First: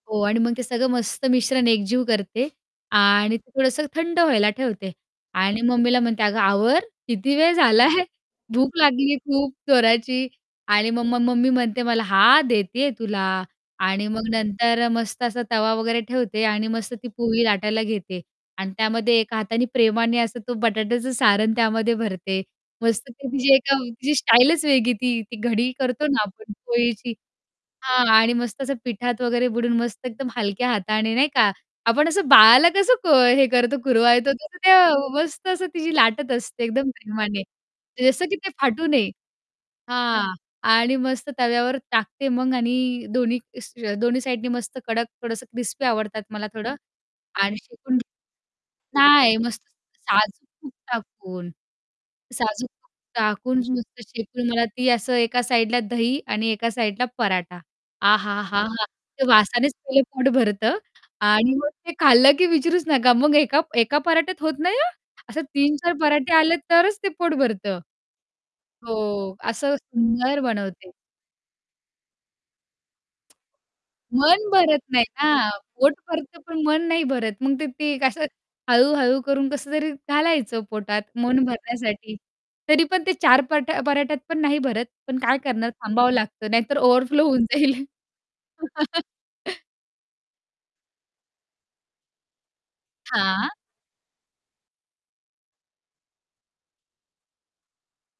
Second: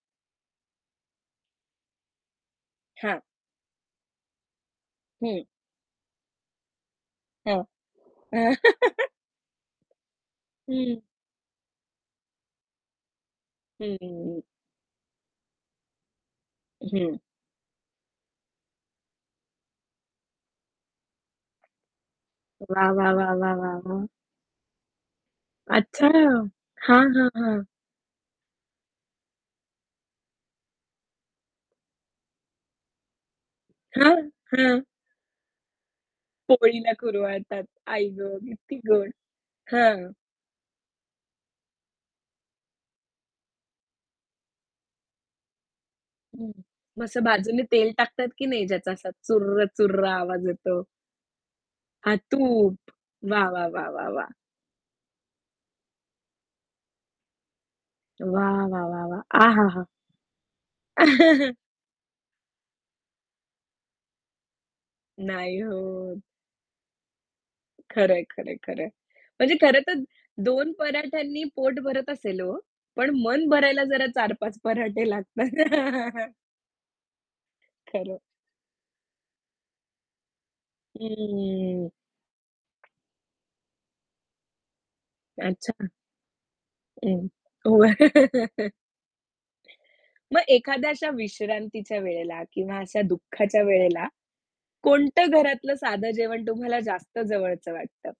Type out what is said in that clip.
हो आणि मग ते सगळं मस्त मिश्रण एकजीव करते हां. आणि ते थोडंसं थंड व्हायला ठेवते हं. आणि मम्मीला म्हणते, "अगं, आवर किती वेळ हं. झाला आहे? भूक लागली खूप जोराची." आणि हं. मग मग मम्मी म्हणते मला "हां, देते आहे तुला." आणि मग हं. नंतर मस्त असा तवा वगैरे ठेवते आणि मस्त ती हं. पोळी लाटायला घेते आणि त्यामध्ये एका हाताने प्रेमाने असं तो बटाट्याचं सारण त्यामध्ये भरते. वाह! मस्त वाह! ते वाह! तिची वाह! वाह! एकदम वाह! तिची स्टाईलच वेगळी ती ती घडी अच्छा. करतो ना आपण हां, पोळीची हां, हां. हां आणि मस्त असं पिठात वगैरे बुडून मस्त एकदम हलक्या हाताने नाही का? आपण असं बाळाला कसं क हे करतो हां, कुरवाळतो तसं त्या हां. मस्त असं तिची लाटत असते. एकदम पोळीला प्रेमाने कुरवाळतात तर जसं की आईगं, ते किती फाटू गोड! नये. हां. हां आणि मस्त तव्यावर टाकते मग आणि दोन्ही दोन्ही साइडनी मस्त कडक थोडंसं क्रिस्पी आवडतात मला हं. थोडं मग असं आणि बाजूने तेल शेकून टाकतात की नाही ज्याचा असा नाही, मस्त चुर्र-चुर्र आवाज साजूक तूप येतो. टाकून. हां. साजूक तूप. तूप वाह! टाकून वाह! वाह! नुसतं वाह! वाह! शेकून मला ती असं एका साइडला दही आणि एका साइडला पराठा वाह! आहाहाहा! वाह! वाह! वाह! ते वासानेच आहाहा! पहिलं पोट भरतं आणि मग ते खाल्लं की विचारूच नका मग एका एका पराठ्यात होत नाही हां, असं नाही 3-4 हो. पराठे आले तरच ते पोट भरतं. खरं आहे, खरं आहे, खरं आहे. हो म्हणजे असं खरंतर सुंदर 2 बनवते. पराठ्यांनी पोट भरत असेल हो, पण मन भरायला जरा चार मन पाच भरत नाही पराठे ना. लागतात. पोट भरतं पण मन नाही भरत. मग ते ते एक खरंय. असं हळू-हळू करून कसं तरी घालायचं पोटात मन हम्म. भरण्यासाठी तरी पण ते 4 परा पराठ्यात पण नाही भरत पण काय करणार अच्छा. थांबावं लागतं. नाहीतर ओव्हरफ्लो हं. होऊन जाईल. मग एखाद्या अशा विश्रांतीच्या वेळेला किंवा अशा हां. दुःखाच्या वेळेला कोणतं घरातलं साधं जेवण तुम्हाला जास्त जवळचं वाटतं?